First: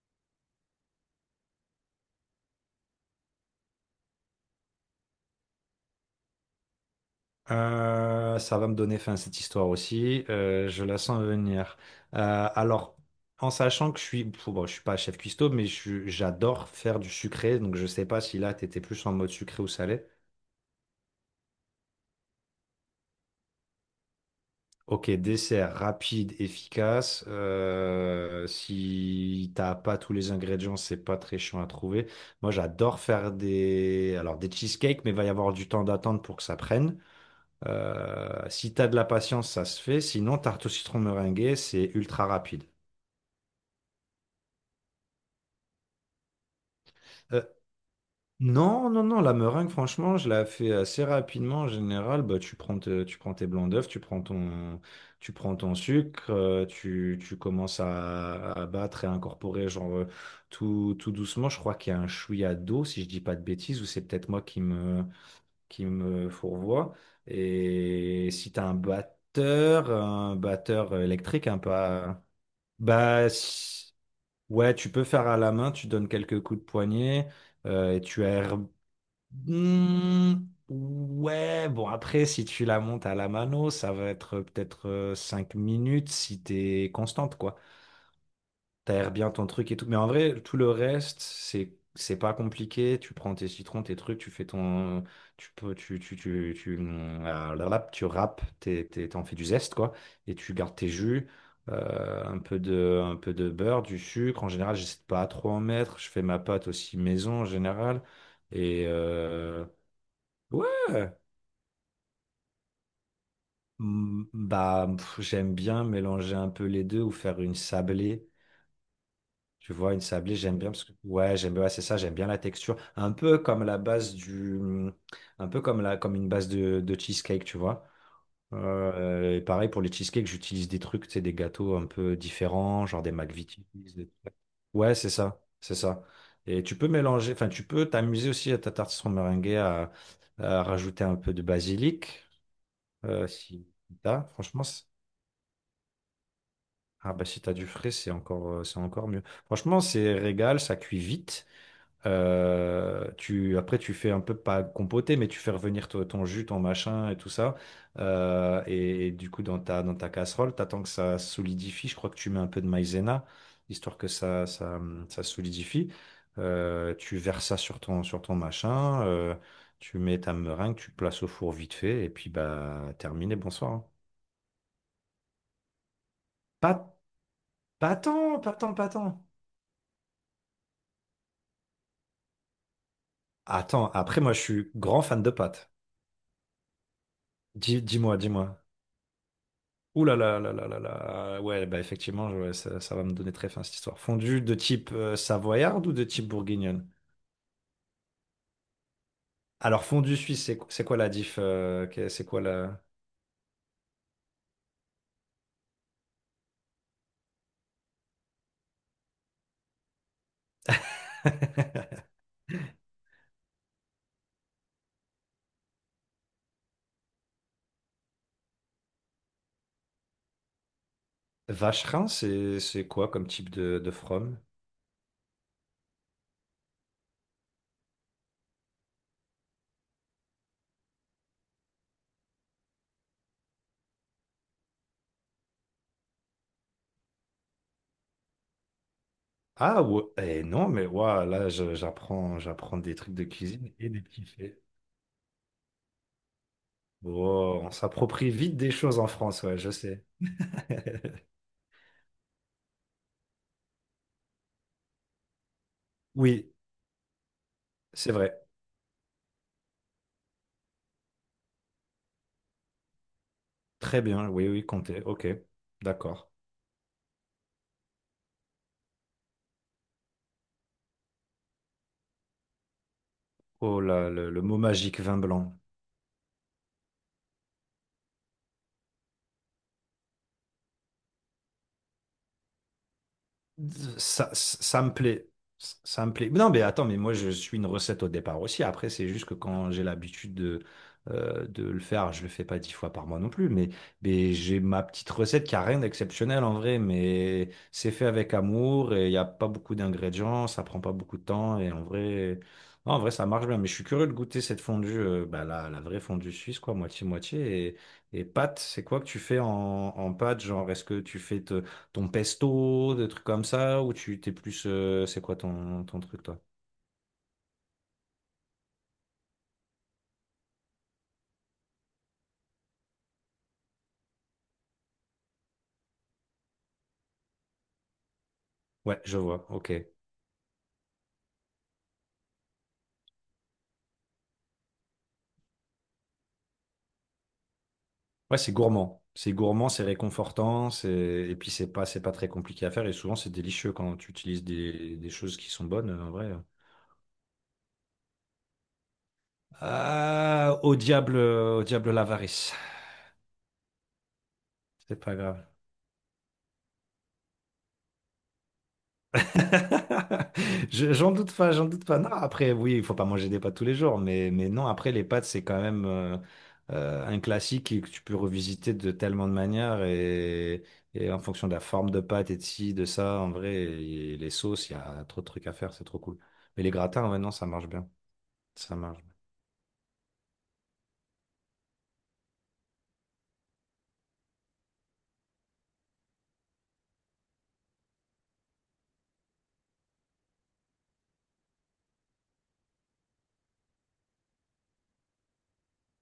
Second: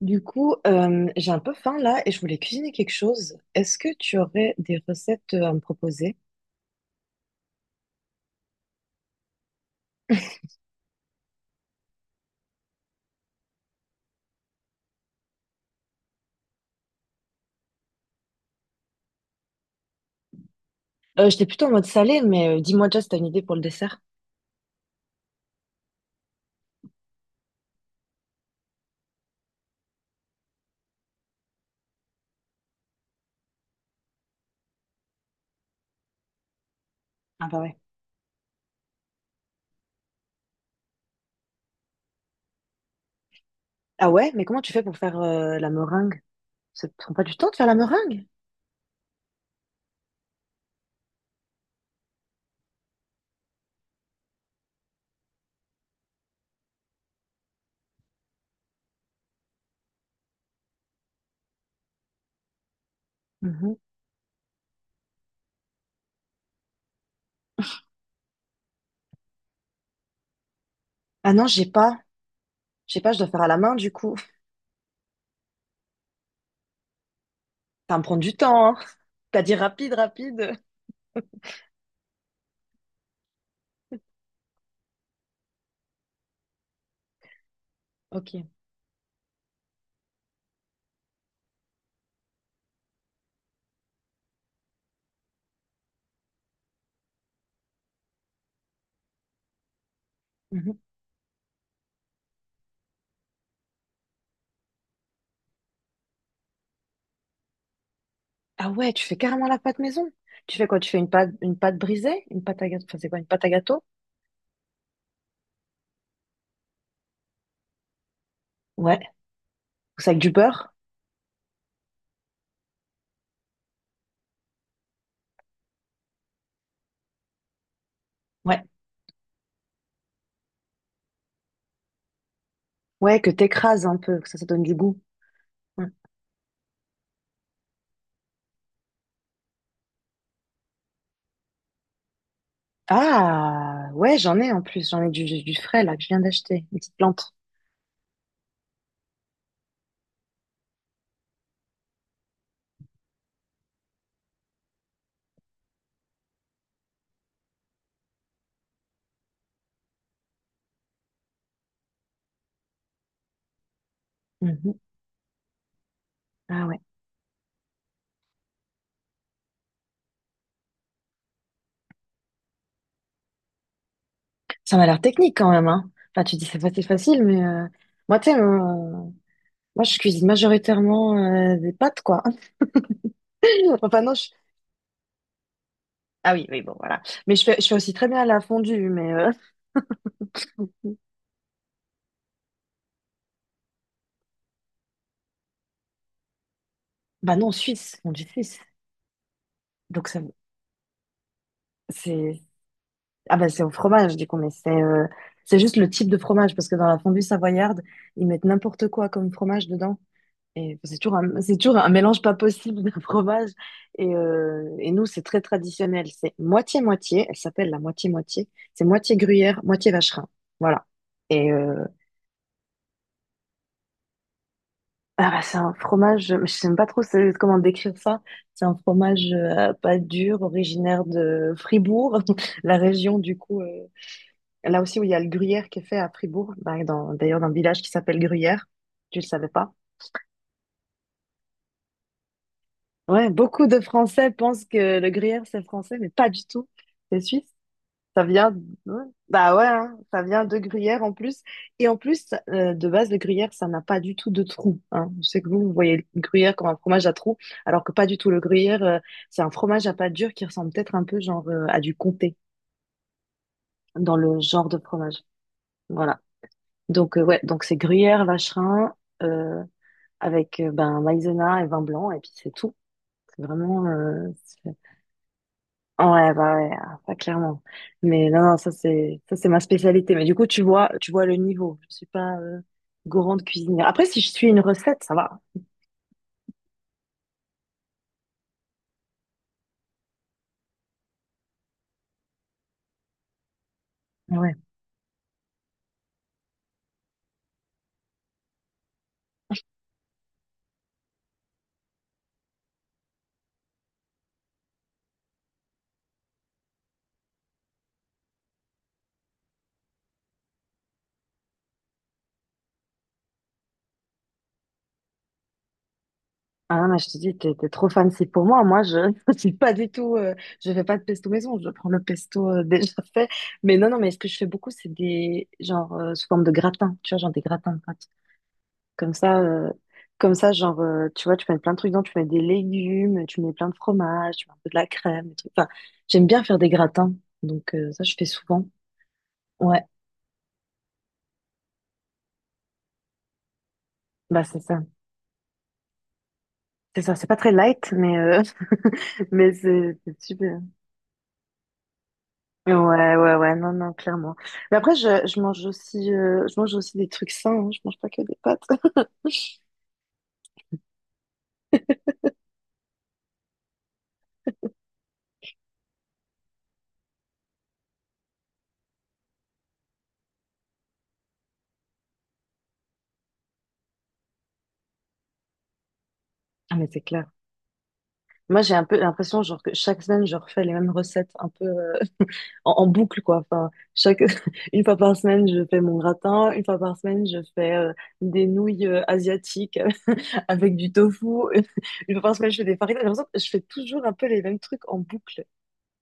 Du coup, j'ai un peu faim là et je voulais cuisiner quelque chose. Est-ce que tu aurais des recettes à me proposer? Ça va me donner fin à cette histoire aussi. Je la sens venir. Alors, en sachant que je suis, pff, bon, je suis pas chef cuistot, mais j'adore faire du sucré. Donc, je sais pas si là, t'étais plus en mode sucré ou salé. J'étais plutôt en mode salé, mais dis-moi déjà si t'as une idée pour le dessert. Ok, dessert rapide, efficace. Si t'as pas tous les ingrédients, c'est pas très chiant à trouver. Moi, j'adore faire des, alors des cheesecakes, mais il va y avoir du temps d'attente pour que ça prenne. Ah bah ouais. Si tu as de la patience, ça se fait. Sinon, tarte au citron meringuée, c'est ultra rapide. Ah ouais, mais comment tu fais pour faire la meringue? Ça te prend pas du Euh, temps de faire la meringue? non, non, non, la meringue, franchement, je la fais assez rapidement. En général, bah, tu prends tes blancs d'œufs, tu prends ton sucre, tu commences à battre et à incorporer genre, tout doucement. Je crois qu'il y a un chouïa d'eau, si je dis pas de Mhm. bêtises, ou c'est peut-être moi qui me fourvoie. Et si tu as un batteur Ah non, électrique, un j'ai peu... pas. à- J'ai pas, je Bah, dois faire à la main du s- coup. ouais, tu peux faire à la main, tu donnes quelques coups de poignet Ça va et me prendre tu du as. temps, hein. T'as dit rapide, Hmm, rapide. ouais, bon, après, si tu la montes à la mano, ça va être peut-être 5 minutes si t'es constante, quoi. Ok. T'aères bien ton truc et tout. Mais en vrai, tout le reste, c'est pas compliqué. Tu prends tes citrons, tes trucs, tu fais ton. Tu peux, tu la râpe, tu râpes, t'en fais du zeste quoi, et tu gardes Mhm. tes jus. Un peu de beurre, du sucre. En général, j'essaie de pas trop en mettre. Je fais ma pâte aussi maison en général. Ah Et ouais, tu fais carrément la pâte maison. Tu ouais. fais quoi? Tu fais une pâte brisée? Une pâte à gâteau. Enfin, c'est quoi? Une pâte à gâteau? Mm, bah pff, j'aime bien mélanger un peu les deux ou faire une sablée. Ouais. Tu vois, une Ou ça avec du sablée, j'aime bien beurre? parce que ouais, j'aime bien, ouais, c'est ça, j'aime bien la texture, un peu comme la base du un peu comme la comme une base de cheesecake, tu vois. Ouais. Et pareil pour les cheesecakes, j'utilise des trucs, tu sais, des gâteaux un peu différents, genre des Ouais, que McVitie's. t'écrases un Des- peu, que ça donne du Ouais, goût. c'est ça, c'est Mm. ça. Et tu peux mélanger, enfin, tu peux t'amuser aussi à ta tartine meringuée, à rajouter un peu de basilic, si Ah, ouais, t'as, j'en ai en franchement, c'est- plus. J'en ai du frais là que je viens d'acheter. Une petite ah bah plante. si t'as du frais, c'est encore mieux. Franchement, c'est régal, ça cuit vite. Tu fais un peu pas compoter, mais tu fais revenir ton jus, ton machin et tout ça. Et du coup, dans ta casserole, t'attends que ça solidifie. Je crois que tu mets un peu de maïzena, histoire que Mhm. Ça solidifie. Ah ouais. Tu verses ça sur sur ton machin. Tu mets ta meringue, tu places au four vite fait. Et puis, bah, terminé, bonsoir. Hein. Ça m'a l'air technique quand même, hein. Enfin, tu dis c'est facile, Pas, facile, mais pas moi, tu sais, tant, pas tant, pas tant. moi, je cuisine majoritairement des pâtes, quoi. Attends, Enfin, non, après, je... moi, je suis grand fan de pâtes. Ah oui, oui, bon, voilà. Mais je fais aussi très Dis-moi, bien la dis-moi. fondue, mais... Ouh là là là là là là. Ouais, bah effectivement, ouais, ça va me donner très faim cette histoire. Fondue de type savoyarde ou de type bourguignonne? Bah non, suisse, fondue suisse. Alors, Donc, fondue ça, suisse, c'est quoi la diff? C'est quoi c'est... la... Ah bah, c'est au fromage, du coup, mais c'est... C'est juste le type de fromage, parce que dans la fondue savoyarde, ils mettent n'importe quoi comme fromage dedans. Et c'est toujours un mélange pas possible de fromage. Et nous, c'est très traditionnel. C'est moitié-moitié. Elle s'appelle la moitié-moitié. C'est moitié gruyère, moitié vacherin. Voilà. Et Vacherin, c'est quoi comme type de from? ah bah, c'est un fromage, je sais même pas trop comment décrire ça. C'est un fromage pas dur, originaire de Fribourg, la région du coup. Là aussi où il y a le gruyère qui est fait à Fribourg, bah, d'ailleurs dans un village qui s'appelle Gruyère. Tu le savais pas? Ah ouais, eh non, mais ouah, là, j'apprends des trucs de Ouais, beaucoup cuisine de et des petits Français faits. pensent que le gruyère c'est français, mais pas du tout. C'est suisse. Oh, on Ça s'approprie vient, vite des choses ouais. en France, Bah ouais, ouais, je hein, sais. ça vient de gruyère en plus. Et en plus, de base, le gruyère, ça n'a pas du tout de trou. Hein. Je sais que vous, vous voyez le Oui, gruyère comme un fromage à trou, alors que pas c'est du tout. vrai. Le gruyère, c'est un fromage à pâte dure qui ressemble peut-être un peu genre à du comté Très dans bien, le oui, oui, genre de comptez. fromage. Ok, Voilà. d'accord. Donc ouais, donc c'est gruyère, vacherin euh, avec ben maïzena et vin blanc et puis c'est tout. C'est Oh vraiment là, le mot magique, vin blanc. Ouais, bah ouais, ah, ça clairement. Mais non, non, ça c'est ma spécialité. Mais du coup, tu vois le niveau. Je suis pas grande cuisinière. Après, si je suis une Ça me recette, ça plaît. va. Ça me plaît. Non, mais attends, mais moi, je suis une recette au départ aussi. Après, c'est juste que quand j'ai l'habitude de le faire, je le fais pas 10 fois par mois non plus. Mais Ouais. j'ai ma petite recette qui a rien d'exceptionnel en vrai, mais c'est fait avec amour et il n'y a pas beaucoup d'ingrédients, ça prend pas beaucoup de temps. Et en vrai, non, en vrai, ça marche bien. Mais je suis curieux de goûter cette fondue, bah, la vraie fondue suisse, quoi, moitié-moitié. Et pâte, c'est quoi que tu fais en pâte? Genre, est-ce que tu fais. Ton pesto, des trucs comme ça, ou tu t'es plus. C'est quoi ton truc, toi? Ah non, mais je te dis, t'es trop fancy pour moi. Moi, je je suis pas du tout. Je fais pas de pesto maison. Je prends le pesto déjà fait. Mais non, non, mais ce que je fais beaucoup, c'est des genre sous forme de gratin. Tu vois, genre des gratins. Ouais, Comme je ça, vois, euh, ok. comme ça, genre, tu vois, tu mets plein de trucs dedans, tu mets des légumes, tu mets plein de fromage, tu mets un peu de la crème, des trucs. Enfin, j'aime bien faire des gratins, donc ça, je fais Ouais, c'est souvent. gourmand. C'est gourmand, c'est Ouais, réconfortant, c'est... et puis c'est pas très compliqué à faire, et souvent c'est délicieux quand tu utilises bah c'est ça. Des choses qui sont bonnes, en vrai. C'est ça, c'est pas très light, mais, mais c'est Ah, super. Au diable l'avarice. Ouais, ouais, ouais, non, non, clairement. Mais C'est après, pas je grave. mange aussi, je mange aussi des trucs sains, hein, je mange pas que des pâtes. J'en doute pas, j'en doute pas. Non, après, oui, il faut pas manger des pâtes tous les jours, mais non, après, les pâtes, c'est quand même un classique que tu peux revisiter de tellement de manières et en fonction de la forme de pâte et de ci, de ça, en vrai, et les sauces, il y a trop de trucs à faire, c'est trop cool. Mais les Ah, mais c'est gratins, ouais, clair. non, ça marche bien. Moi, j'ai Ça un peu marche. l'impression, genre, que chaque semaine, je refais les mêmes recettes, un peu. En boucle, quoi. Enfin, chaque, une fois par semaine, je fais mon gratin. Une fois par semaine, je fais des nouilles asiatiques avec du tofu. Une fois par semaine, je fais des faritas. J'ai l'impression que je fais toujours un peu les mêmes trucs en boucle.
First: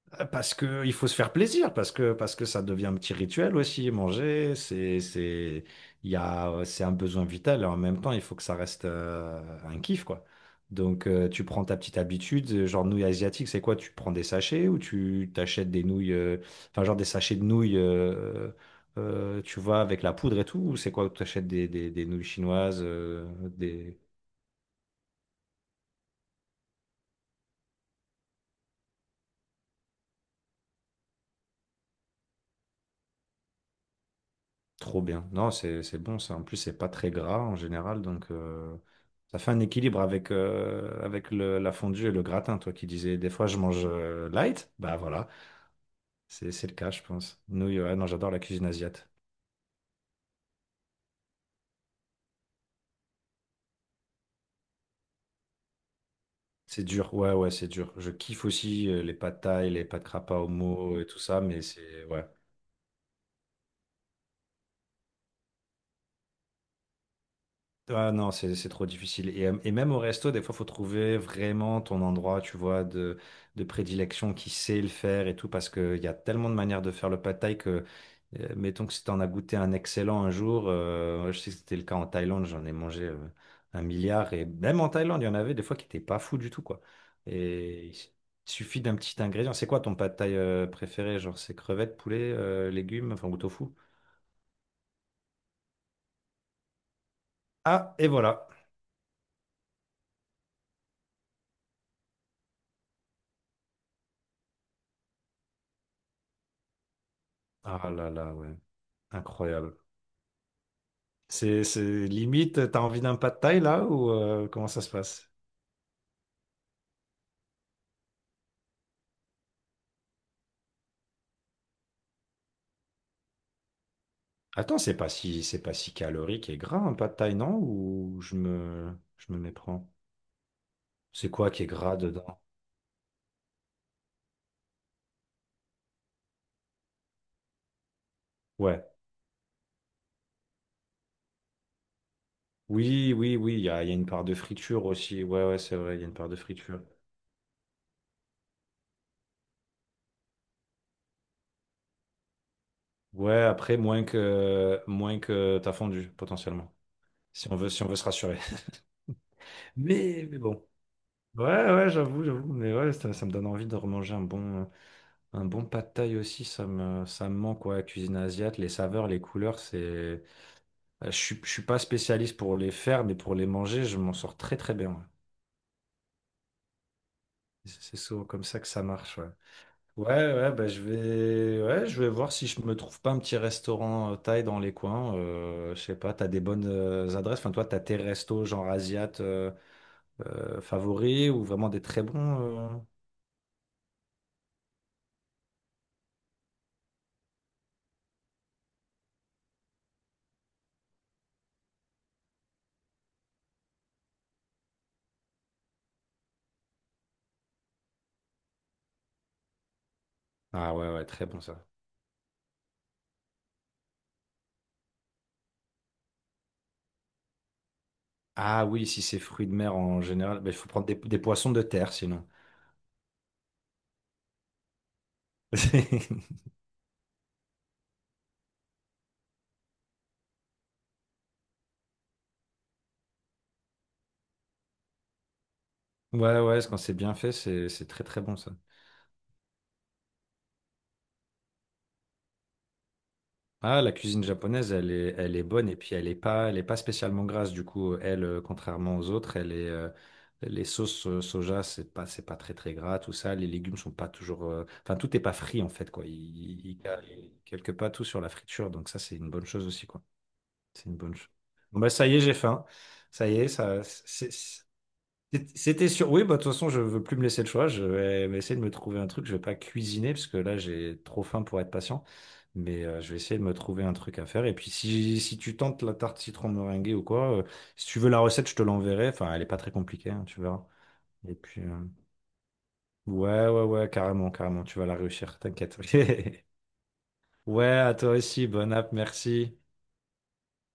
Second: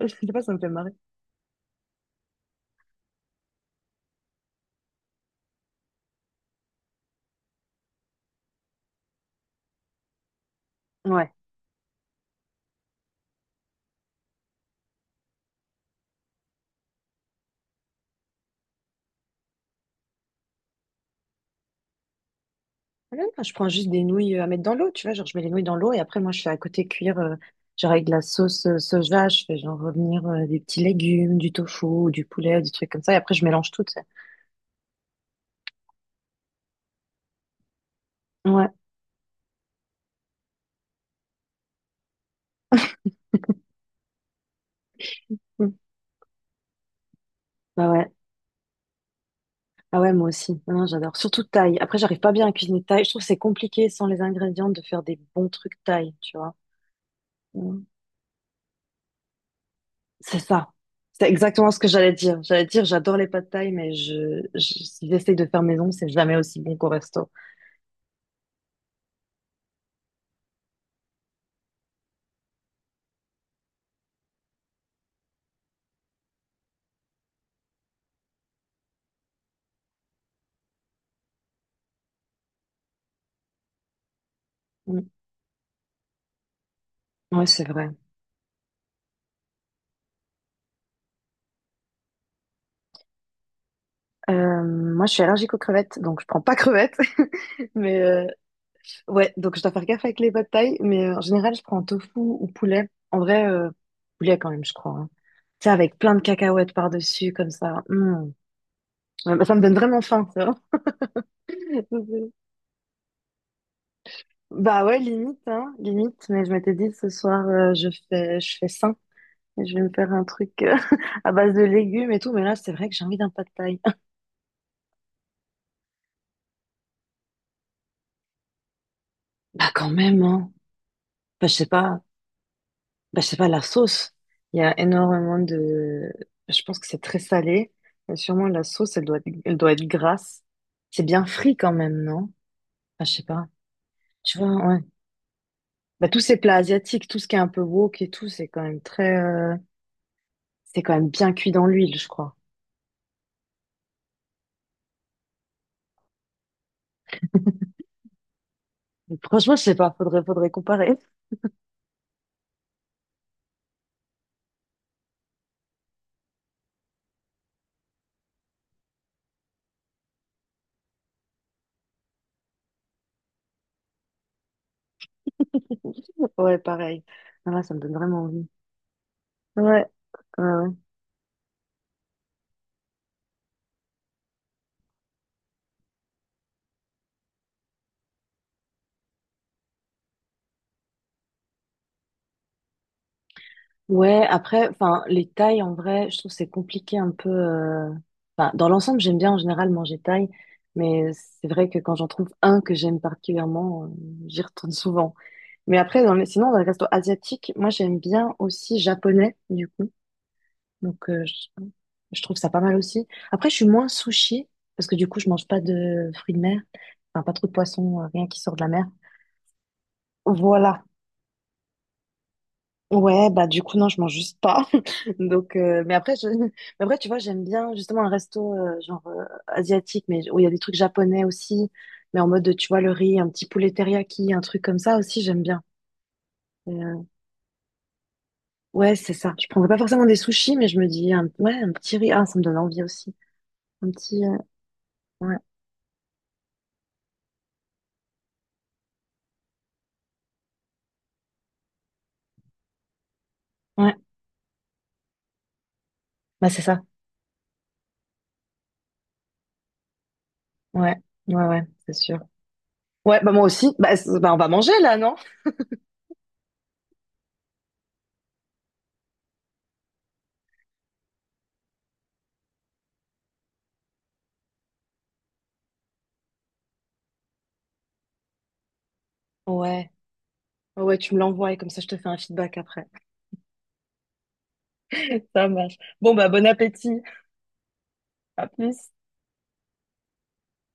Je sais pas, ça Parce me fait que marrer. il faut se faire plaisir, parce que ça devient un petit rituel aussi. Manger, c'est il y a c'est un besoin vital et en même temps il faut que ça reste un kiff quoi. Donc Ouais. tu prends ta petite habitude, genre nouilles asiatiques, c'est quoi? Tu prends des sachets ou tu t'achètes des nouilles, enfin genre des sachets de nouilles, tu vois avec la poudre et tout, ou c'est quoi? Tu achètes des nouilles chinoises, Même quand je prends juste des des nouilles à mettre dans l'eau, tu vois, genre je mets les nouilles dans l'eau et après moi je fais à côté cuire, genre avec de la sauce soja, je fais genre revenir des petits légumes, du tofu, du poulet, des trucs comme ça et après je mélange tout, tu sais. Trop bien. Non, c'est bon ça. En plus, c'est pas très gras en général, donc Ouais. Ça fait un équilibre avec avec la fondue et le gratin. Toi qui disais des fois je mange light, bah voilà, Mm. c'est le cas, je pense. Nous, Bah ouais, non, ouais. j'adore la cuisine asiate. Ah ouais, moi aussi. Non, non, j'adore. Surtout thaï. Après, j'arrive pas bien à cuisiner thaï. Je trouve que c'est compliqué sans les ingrédients de faire des bons trucs thaï, tu vois. C'est dur. Ouais, ouais, c'est Mm. dur. Je kiffe aussi les pâtes thaï, les pâtes krapa C'est au ça. mot et tout C'est ça, mais exactement ce que c'est j'allais ouais. dire. J'allais dire, j'adore les pâtes thaï, mais si j'essaye de faire maison, c'est jamais aussi bon qu'au resto. Ah non, c'est trop difficile. Et même au resto, des fois, faut trouver vraiment ton endroit, tu vois, de prédilection qui sait le faire et tout, parce qu'il y a tellement de manières de faire le pad thai que, mettons que si t'en as goûté un excellent un jour, je sais que c'était le cas en Thaïlande, j'en ai mangé un milliard, et même en Mm. Thaïlande, il y en avait des fois qui étaient pas fous du tout, quoi. Ouais, c'est Et vrai. il suffit d'un petit ingrédient. C'est quoi ton pad thai préféré? Genre, c'est crevettes, poulet, légumes, enfin, ou tofu? Euh, Moi, je suis allergique aux crevettes, donc je prends pas crevettes. Ah, Mais et voilà. ouais, donc je dois faire gaffe avec les pad thaï, mais en général, je prends tofu ou poulet. En vrai, poulet quand même, je crois. Hein. Tu sais, avec plein de cacahuètes par-dessus, comme ça. Ah là Mm. là, ouais, Ouais, bah, ça me donne incroyable. vraiment faim, ça. C'est c'est limite, t'as envie d'un pas de taille là ou comment ça Bah se ouais, passe? limite, hein, limite. Mais je m'étais dit, ce soir, je fais sain. Et je vais me faire un truc à base de légumes et tout. Mais là, c'est vrai que j'ai envie d'un pad thaï. Attends, c'est pas si calorique et gras un pas de taille, non? Ou je me Bah méprends? quand même, hein. C'est Bah, quoi je qui sais est gras pas. dedans? Bah, je sais pas, la sauce. Il y a énormément de... Je pense que c'est très salé. Et sûrement, la Ouais. sauce, elle doit être grasse. C'est bien frit quand même, non? Bah, je Oui, sais oui, pas. oui, il y a une part de Tu vois, ouais. friture aussi. Ouais, ouais, c'est vrai, il y a Bah, une tous part de ces plats friture. asiatiques, tout ce qui est un peu wok et tout, c'est quand même très... c'est quand même bien cuit dans l'huile, je crois. Ouais, après, moins que t'as fondu, potentiellement. Si on veut se rassurer. Donc, franchement, je sais pas, faudrait, mais faudrait bon. comparer. Ouais, ouais, j'avoue, j'avoue. Mais ouais, ça me donne envie de remanger un bon. Un bon pad thaï aussi, ça me manque, ouais, la cuisine asiate, les saveurs, les couleurs, c'est... je suis pas spécialiste pour les faire, mais pour les manger, je m'en sors très très bien. Ouais. Ouais, pareil. Ah, là, ça me C'est donne c'est vraiment souvent comme envie. ça que ça marche, ouais. Ouais, ouais, Ouais, ouais, ouais. bah, je vais voir si je me trouve pas un petit restaurant thaï dans les coins. Je sais pas, t'as des bonnes adresses. Enfin, toi, t'as tes restos genre asiates favoris ou vraiment des très bons. Ouais, après, enfin, les tailles, en vrai, je trouve que c'est compliqué un peu. Enfin, dans l'ensemble, j'aime bien en général manger taille, mais c'est vrai que quand j'en trouve un que j'aime particulièrement, j'y retourne souvent. Mais après, dans les... sinon, dans les restos asiatiques, moi, j'aime bien aussi japonais, du coup. Ah ouais, Donc, ouais, très bon ça. je trouve ça pas mal aussi. Après, je suis moins sushi, parce que du coup, je mange pas de fruits de mer, enfin, pas trop de poissons, rien qui sort de Ah la mer. oui, si c'est fruits de mer en général, bah, il faut Voilà. prendre des poissons de terre sinon. Ouais, bah du coup, non, je mange juste pas. Donc, mais après, je... mais après, tu vois, j'aime bien justement un resto genre asiatique, mais où il y a des trucs japonais aussi, mais en mode, tu vois, le riz, un petit poulet teriyaki, un truc comme ça aussi, j'aime bien. Ouais, ouais, quand Et, c'est bien fait, c'est très très bon ça. ouais, c'est ça. Je prendrais pas forcément des sushis, mais je me dis, un... ouais, un petit riz, ah, ça me donne envie aussi. Ah, la Un cuisine petit, japonaise, elle ouais, est bonne et puis elle est pas spécialement grasse du coup. Elle, contrairement aux autres, les sauces soja, c'est pas très très gras, tout ça. Les légumes sont ouais, pas toujours, enfin tout est pas frit en fait quoi. Bah c'est ça. Il y a quelque part tout sur la friture, donc ça c'est une bonne chose aussi quoi. C'est Ouais, une bonne chose. ouais, ouais, Bon bah c'est ça y sûr. est, j'ai faim. Ouais, Ça bah y moi est, aussi, ça, bah, c'est- c'est- bah, on va manger là, non? C'était sûr. Oui, bah, de toute façon, je veux plus me laisser le choix. Je vais essayer de me trouver un truc. Je vais pas cuisiner parce que là, j'ai trop faim pour être patient. Mais je vais essayer de me trouver un truc à faire. Et puis, si tu tentes la tarte citron meringuée ou quoi, si tu veux la recette, je te l'enverrai. Enfin, elle est pas très Ouais, compliquée, hein, tu verras. ouais, tu me Et l'envoies et puis, euh, comme ça, je te fais un feedback après. ouais, ouais, ouais, carrément, carrément. Tu vas la réussir, Ça marche. t'inquiète. Bon, bah bon appétit. Ouais, à toi aussi. À Bonne plus. app, merci.